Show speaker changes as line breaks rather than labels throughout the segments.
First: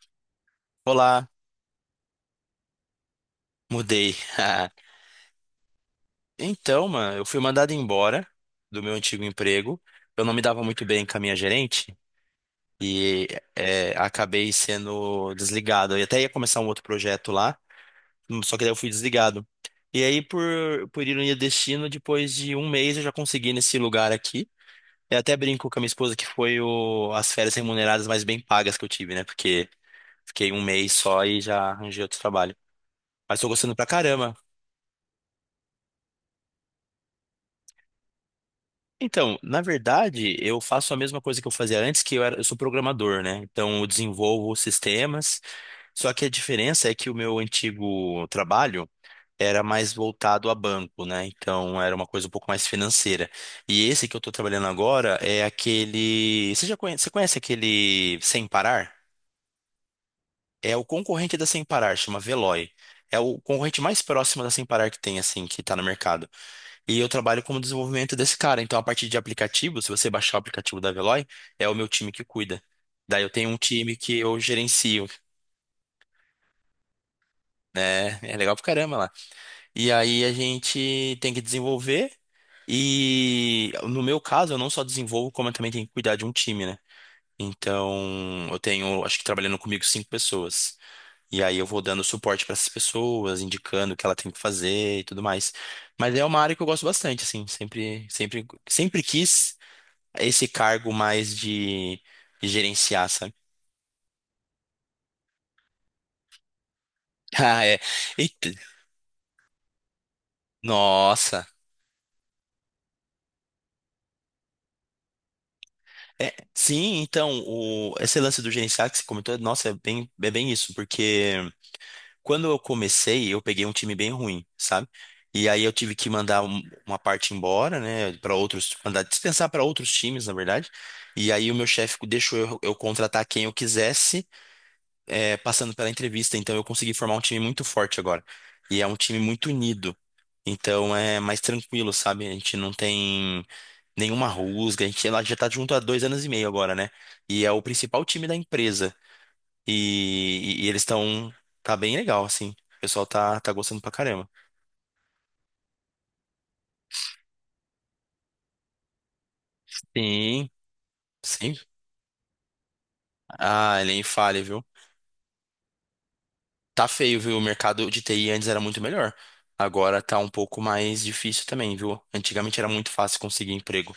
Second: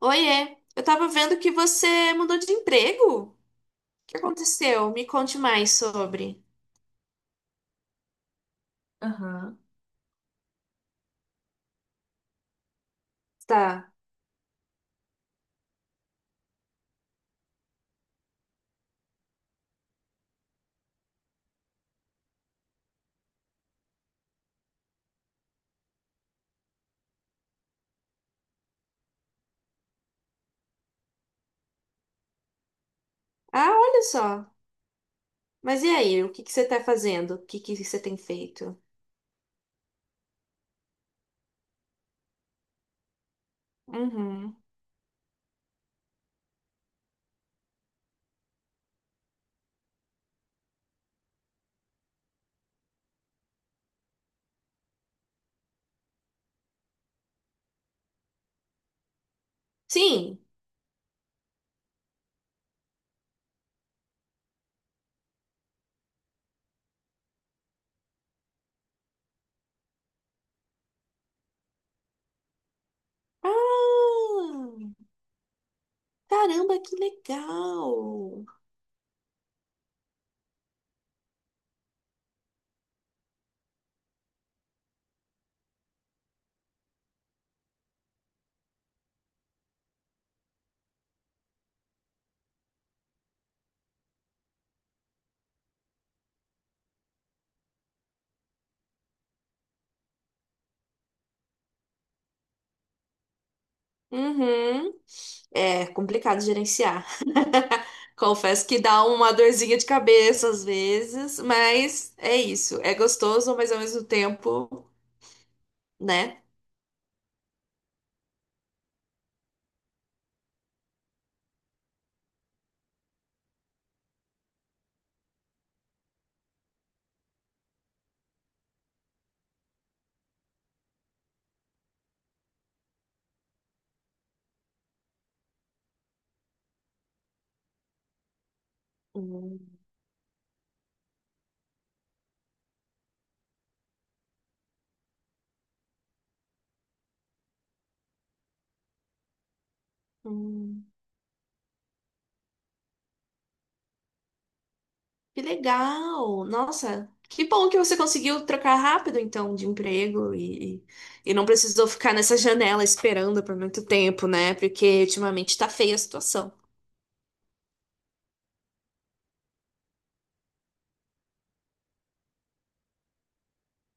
Oiê, eu tava
Olá,
vendo que você mudou de emprego. O
mudei.
que aconteceu? Me conte mais sobre.
Então, mano, eu fui mandado embora do meu antigo
Aham.
emprego. Eu não me dava muito bem com a minha gerente e
Tá.
acabei sendo desligado. Eu até ia começar um outro projeto lá, só que daí eu fui desligado. E aí, por ironia do destino, depois de um mês eu já consegui nesse lugar aqui. Eu até brinco com a minha esposa que foi as férias remuneradas mais bem pagas que eu tive, né? Porque fiquei um mês só e já arranjei outro trabalho. Mas tô
Ah,
gostando pra
olha
caramba.
só. Mas e aí, o que que você tá fazendo? O que que você tem feito?
Então, na verdade, eu faço a mesma coisa que eu fazia antes, eu sou programador, né? Então, eu desenvolvo
Uhum.
sistemas. Só que a diferença é que o meu antigo trabalho era mais voltado a banco, né? Então, era uma coisa um pouco mais financeira. E esse que eu estou trabalhando agora é aquele. Você conhece aquele Sem Parar?
Sim.
É o concorrente da Sem Parar, chama Veloy. É o concorrente mais próximo da Sem Parar que tem, assim, que está no mercado. E eu trabalho como desenvolvimento desse cara. Então, a partir de aplicativo, se você baixar o aplicativo da Veloy, é o meu time que cuida. Daí eu tenho
Ah,
um time que eu gerencio,
caramba, que
né? É
legal.
legal pra caramba lá. E aí a gente tem que desenvolver. E no meu caso, eu não só desenvolvo, como eu também tenho que cuidar de um time, né? Então, eu tenho, acho que trabalhando comigo, 5 pessoas. E aí eu vou dando suporte pra essas pessoas, indicando o que ela tem que fazer e tudo mais. Mas é uma área que eu gosto bastante, assim, sempre, sempre, sempre quis esse cargo mais de gerenciar, sabe?
Uhum. É complicado gerenciar.
Ah, é. Eita,
Confesso que dá uma dorzinha de cabeça às vezes,
nossa.
mas é isso. É gostoso, mas ao mesmo tempo,
É,
né?
sim, então, esse lance do gerenciar que você comentou, nossa, é bem isso, porque quando eu comecei, eu peguei um time bem ruim, sabe? E aí eu tive que mandar uma parte embora, né, para outros, mandar dispensar para outros times, na verdade. E aí o meu chefe deixou eu contratar quem eu quisesse, passando pela entrevista, então eu consegui formar um time muito forte agora. E é um time muito unido. Então é mais tranquilo, sabe? A gente não tem nenhuma rusga, a gente ela já tá junto há 2 anos e meio agora, né? E é o principal time da empresa. E eles
Hum,
estão. Tá bem legal, assim. O pessoal tá gostando pra caramba.
que legal! Nossa, que bom que você conseguiu trocar rápido, então, de emprego
Sim,
e não
sim.
precisou ficar nessa janela esperando por
Ah,
muito
ele é
tempo,
infalha,
né?
viu?
Porque ultimamente tá feia a situação.
Tá feio, viu? O mercado de TI antes era muito melhor. Agora tá um pouco mais difícil também, viu? Antigamente era muito fácil conseguir emprego.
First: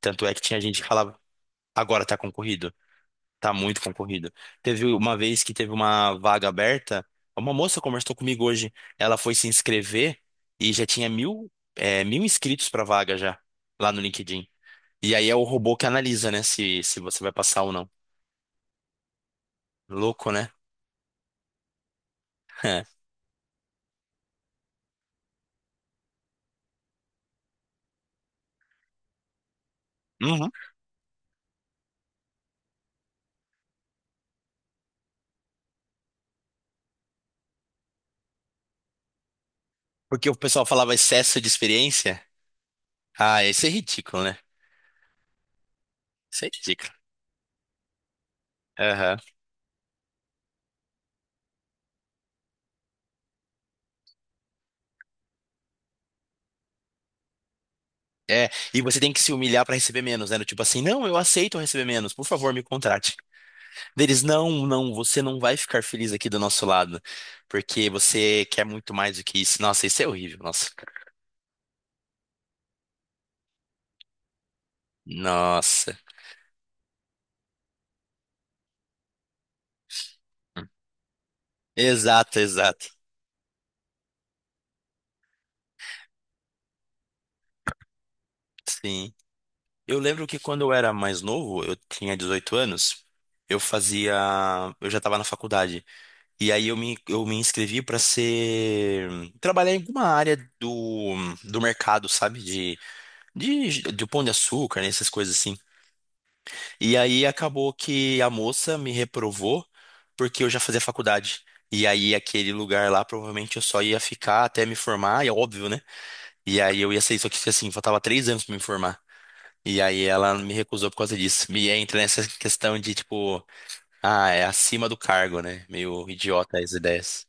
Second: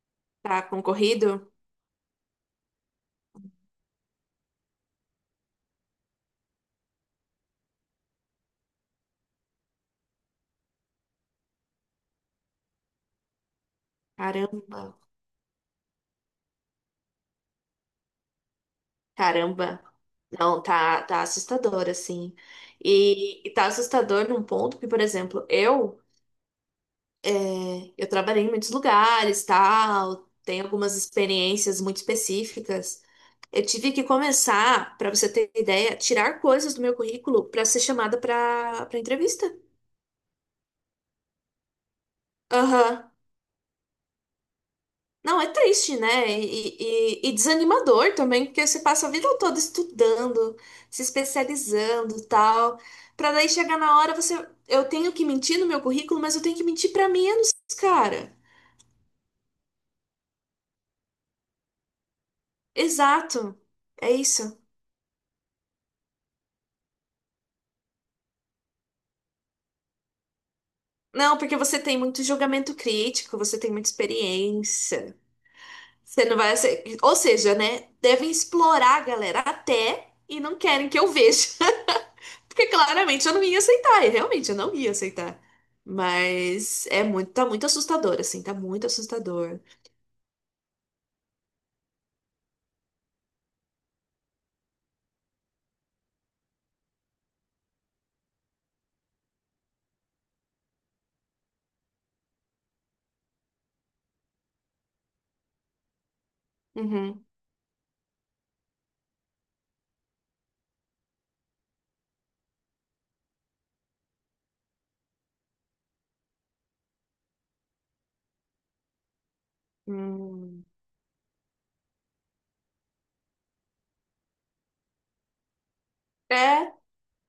Tanto é que tinha
Tá
gente que falava,
concorrido?
agora tá concorrido, tá muito concorrido. Teve uma vez que teve uma vaga aberta, uma moça conversou comigo hoje, ela foi se inscrever e já tinha mil inscritos pra vaga já, lá no LinkedIn.
Caramba,
E aí é o robô que analisa, né, se você vai passar ou não.
caramba.
Louco, né?
Não, tá assustador, assim.
É.
E tá assustador num ponto que, por exemplo, eu. É, eu trabalhei em muitos lugares, tal,
Uhum.
tenho algumas experiências muito específicas. Eu tive que começar, para você ter ideia, tirar coisas do meu currículo para ser chamada para entrevista.
Porque o pessoal falava excesso de experiência.
Aham.
Ah, isso é ridículo, né?
Não, é triste, né?
Isso é
E,
ridículo.
e desanimador também, porque você passa a
Aham.
vida toda estudando, se especializando, tal, para daí chegar na hora você, eu tenho que mentir no meu currículo, mas eu tenho que mentir para menos, cara.
É, e você tem que se humilhar pra receber menos, né? Do tipo assim, não, eu aceito receber menos, por favor, me contrate.
Exato. É
Deles, não,
isso.
não, você não vai ficar feliz aqui do nosso lado, porque você quer muito mais do que isso. Nossa, isso é horrível, nossa.
Não, porque você tem muito julgamento crítico, você tem muita experiência.
Nossa.
Você não vai ser... Ou seja, né? Devem explorar a galera até e não querem que eu veja.
Exato,
Porque
exato.
claramente eu não ia aceitar, e realmente eu não ia aceitar. Mas é muito, tá muito assustador, assim, tá muito
Sim.
assustador.
Eu lembro que quando eu era mais novo, eu tinha 18 anos, eu fazia, eu já estava na faculdade. E aí eu me inscrevi trabalhar em alguma área do mercado, sabe? De pão de açúcar, né? Essas coisas assim. E aí
Uhum.
acabou que a moça me reprovou porque eu já fazia faculdade. E aí aquele lugar lá provavelmente eu só ia ficar até me formar, e é óbvio, né? E aí eu ia ser isso aqui assim, faltava 3 anos pra me formar. E aí ela me
Hum.
recusou por causa disso. Me entra nessa questão de tipo, ah, é acima do cargo, né? Meio idiota as
É,
ideias.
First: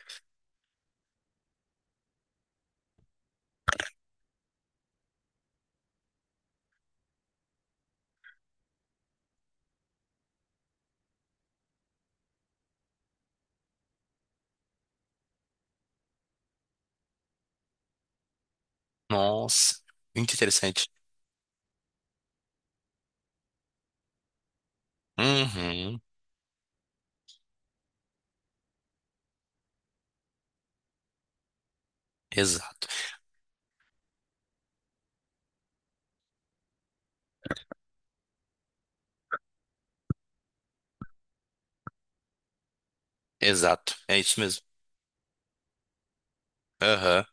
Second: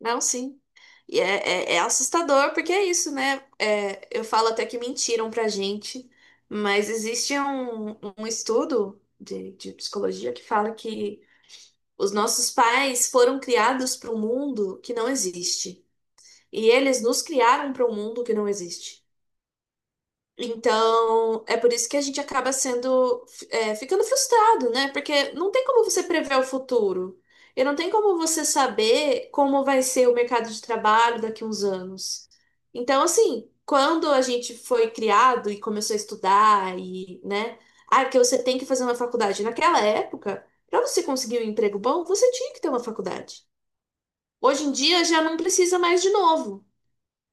não, sim. E é, é assustador, porque é isso, né? É, eu falo até que mentiram pra gente, mas existe um estudo de psicologia que fala que os nossos pais foram criados para um mundo que não existe. E eles nos criaram para um mundo que não existe.
Nossa, muito interessante.
Então, é por isso que a gente acaba sendo, é, ficando frustrado, né? Porque não tem como
Uhum,
você prever o futuro. E não tem como você saber como vai ser o mercado de trabalho daqui a uns anos.
exato,
Então, assim, quando a gente foi criado e começou a estudar e, né? Ah, que você tem que fazer uma faculdade. Naquela época, para você conseguir um emprego bom, você tinha que ter uma faculdade.
exato. É isso mesmo.
Hoje em dia já não precisa mais de novo.
Aham.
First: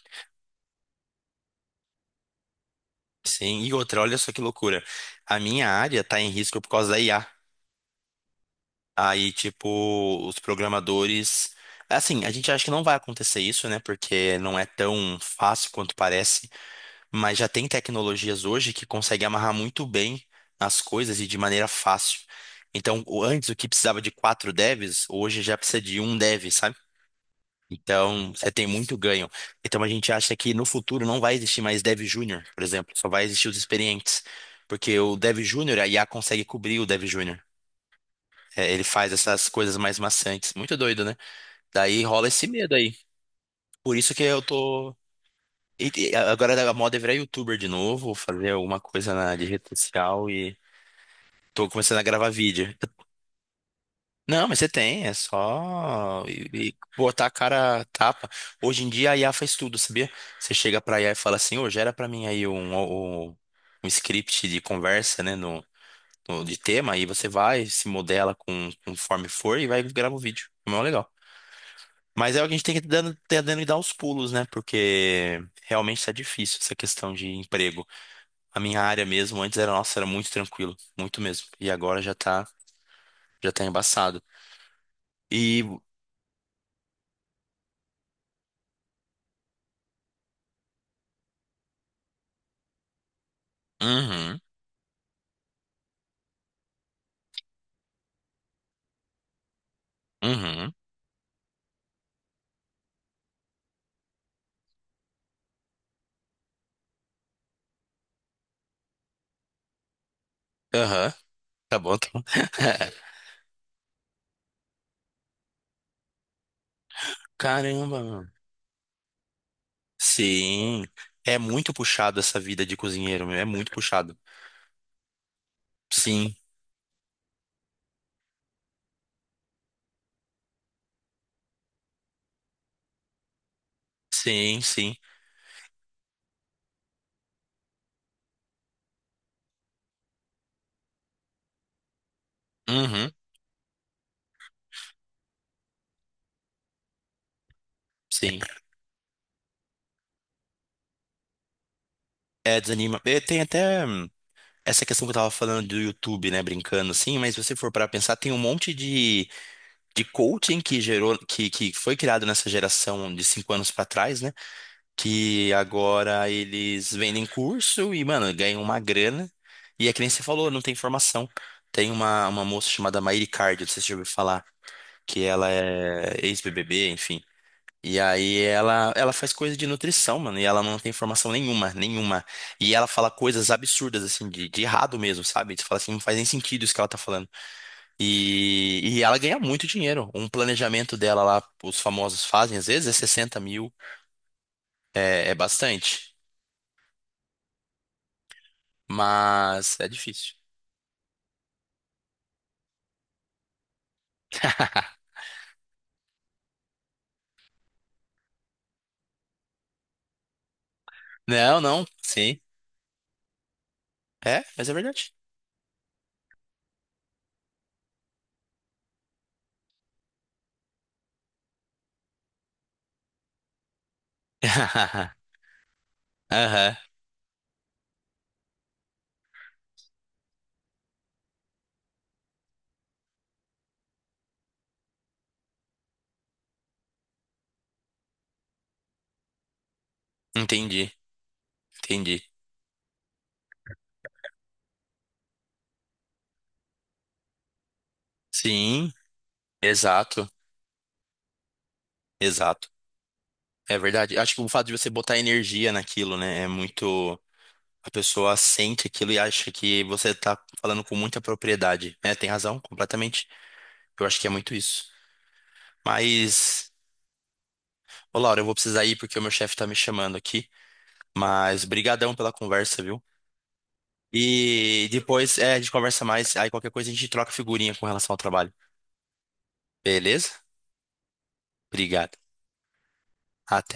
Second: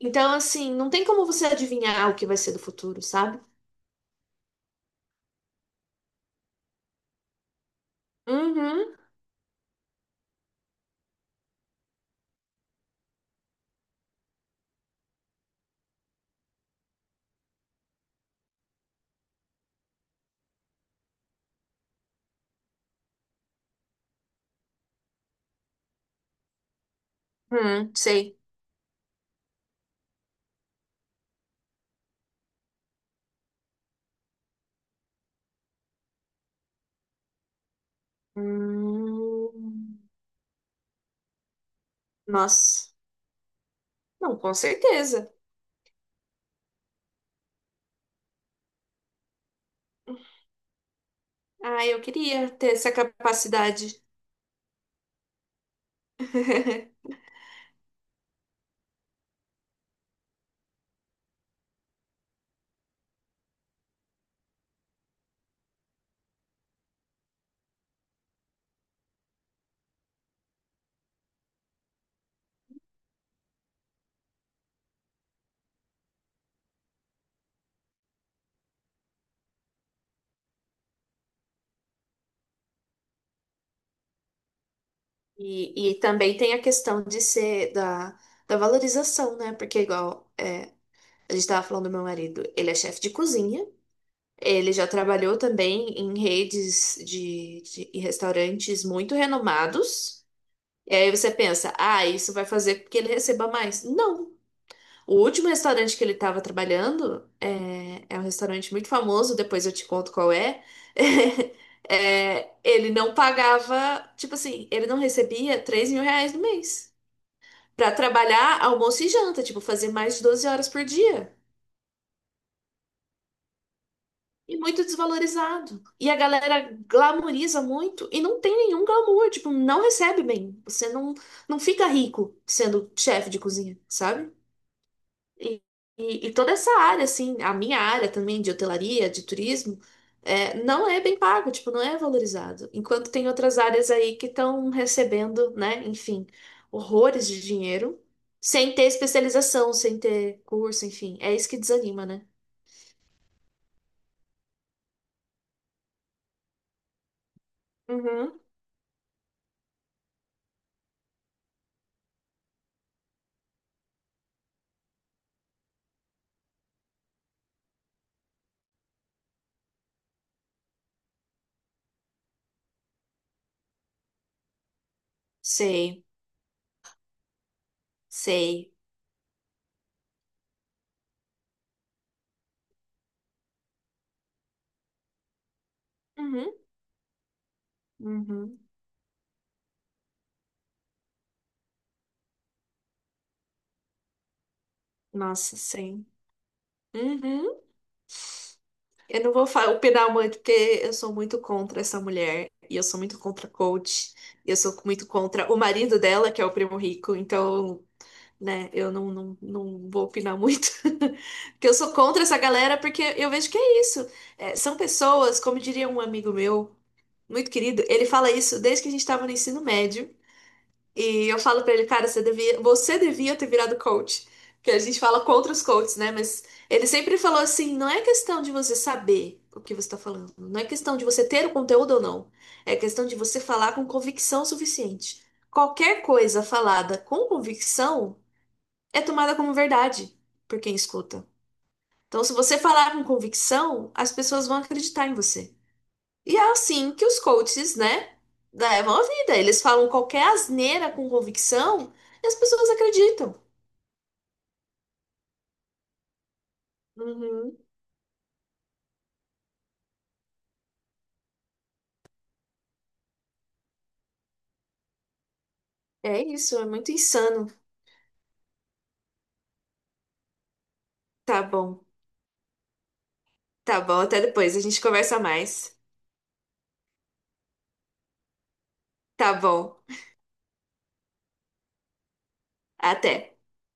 Então, assim, não tem como você adivinhar o que vai ser do futuro, sabe?
Sim, e outra, olha só que loucura. A minha área tá em risco por causa da IA.
Uhum,
Aí, tipo, os programadores. Assim, a gente acha que não vai acontecer isso, né? Porque não é tão fácil quanto parece. Mas já tem tecnologias hoje que conseguem amarrar muito bem as coisas e de maneira fácil. Então, antes o que precisava de 4 devs, hoje já precisa de um dev, sabe?
uhum,
Então,
sei.
você tem muito ganho. Então, a gente acha que no futuro não vai existir mais dev júnior, por exemplo. Só vai existir os experientes. Porque o dev júnior, a IA consegue cobrir o dev júnior. É, ele faz essas coisas mais
Hum,
maçantes. Muito doido, né? Daí rola esse medo
nossa,
aí. Por isso que
não,
eu
com
tô.
certeza.
E agora a moda é virar youtuber de novo, fazer alguma coisa na de rede social e tô
Ah,
começando
eu
a gravar
queria ter
vídeo.
essa capacidade.
Não, mas você tem, é só e botar a cara a tapa. Hoje em dia a IA faz tudo, sabia? Você chega pra IA e fala assim, ô, gera pra mim aí um script de conversa, né, de tema, aí você vai, se modela conforme for e vai gravar o vídeo. É mó legal. Mas é o que a gente tem que tentando dar os pulos, né? Porque realmente está difícil essa questão de emprego. A minha área mesmo, antes nossa, era muito tranquilo, muito mesmo. E agora já tá embaçado. E,
E, e também tem a questão de ser da, da valorização, né? Porque, igual é, a gente estava falando do meu marido, ele é chefe de cozinha,
uhum,
ele já trabalhou também em redes de em restaurantes muito renomados.
uhum,
E aí você pensa, ah, isso vai fazer com que ele receba mais. Não. O último restaurante que ele estava trabalhando é, é um restaurante muito famoso, depois eu te conto qual é.
aham, tá bom, tá bom.
É, ele não pagava, tipo assim, ele não recebia R$ 3.000 no mês
Caramba,
para
mano.
trabalhar almoço e janta, tipo, fazer mais de 12 horas
Sim,
por dia.
é muito puxado essa vida de cozinheiro, meu, é muito puxado.
E muito desvalorizado. E a
Sim,
galera glamoriza muito e não tem nenhum glamour, tipo, não recebe bem. Você não, não fica rico sendo chefe de cozinha, sabe?
sim, sim,
E, e toda essa área, assim, a minha área também de hotelaria, de turismo, é, não é bem pago, tipo, não é valorizado.
uhum,
Enquanto tem outras áreas aí que estão recebendo, né, enfim, horrores de dinheiro,
sim.
sem ter especialização, sem ter curso, enfim. É isso que desanima, né?
É, desanima. Tem até essa questão que eu tava falando do YouTube, né, brincando assim, mas se você for para pensar, tem um
Uhum.
monte de coaching que gerou, que foi criado nessa geração de 5 anos para trás, né, que agora eles vendem curso e, mano, ganham uma grana. E é que nem você falou, não tem formação. Tem uma moça chamada Maíra Cardio, não sei se você já ouviu falar, que ela
Sei,
é ex-BBB, enfim. E aí
sei.
ela faz coisa de nutrição, mano, e ela não tem formação nenhuma, nenhuma. E ela fala coisas absurdas, assim, de errado mesmo, sabe? Você fala assim, não faz nem
Uhum.
sentido isso que ela tá falando.
Uhum.
E ela ganha muito dinheiro. Um planejamento dela lá, os famosos fazem, às vezes é 60 mil, é
Nossa, sei.
bastante.
Uhum. Eu não vou
Mas é
opinar
difícil.
muito, porque eu sou muito contra essa mulher. E eu sou muito contra a coach. E eu sou muito contra o marido dela, que é o primo rico. Então, né, eu não vou opinar muito.
Não,
Porque eu
não,
sou contra essa
sim.
galera, porque eu vejo que é isso.
É,
É,
mas é
são
verdade.
pessoas, como diria um amigo meu, muito querido, ele fala isso desde que a gente estava no ensino médio. E eu falo pra ele, cara, você devia ter virado coach. Que a gente fala contra os coaches, né? Mas
Aham,
ele sempre falou assim: não é questão de você saber o que você tá falando, não é questão de você ter o conteúdo ou não, é questão de você falar com convicção suficiente. Qualquer coisa falada com convicção é tomada como verdade por quem
entendi,
escuta.
entendi.
Então, se você falar com convicção, as pessoas vão acreditar em você. E é assim que os coaches, né,
Sim,
levam a vida. Eles falam qualquer
exato,
asneira com convicção e as
exato.
pessoas acreditam.
É verdade. Acho que o fato de você botar energia naquilo, né, é muito.
Uhum.
A pessoa sente aquilo e acha que você tá falando com muita propriedade. É, tem razão, completamente. Eu acho que é muito isso.
É isso, é
Mas,
muito insano.
ô Laura, eu vou precisar ir porque o meu chefe tá me chamando aqui.
Tá
Mas,
bom,
brigadão pela conversa, viu?
tá bom. Até depois, a gente
E
conversa
depois, a gente
mais.
conversa mais. Aí qualquer coisa a gente troca figurinha com relação ao trabalho.
Tá bom,
Beleza? Obrigado.
até.
Até.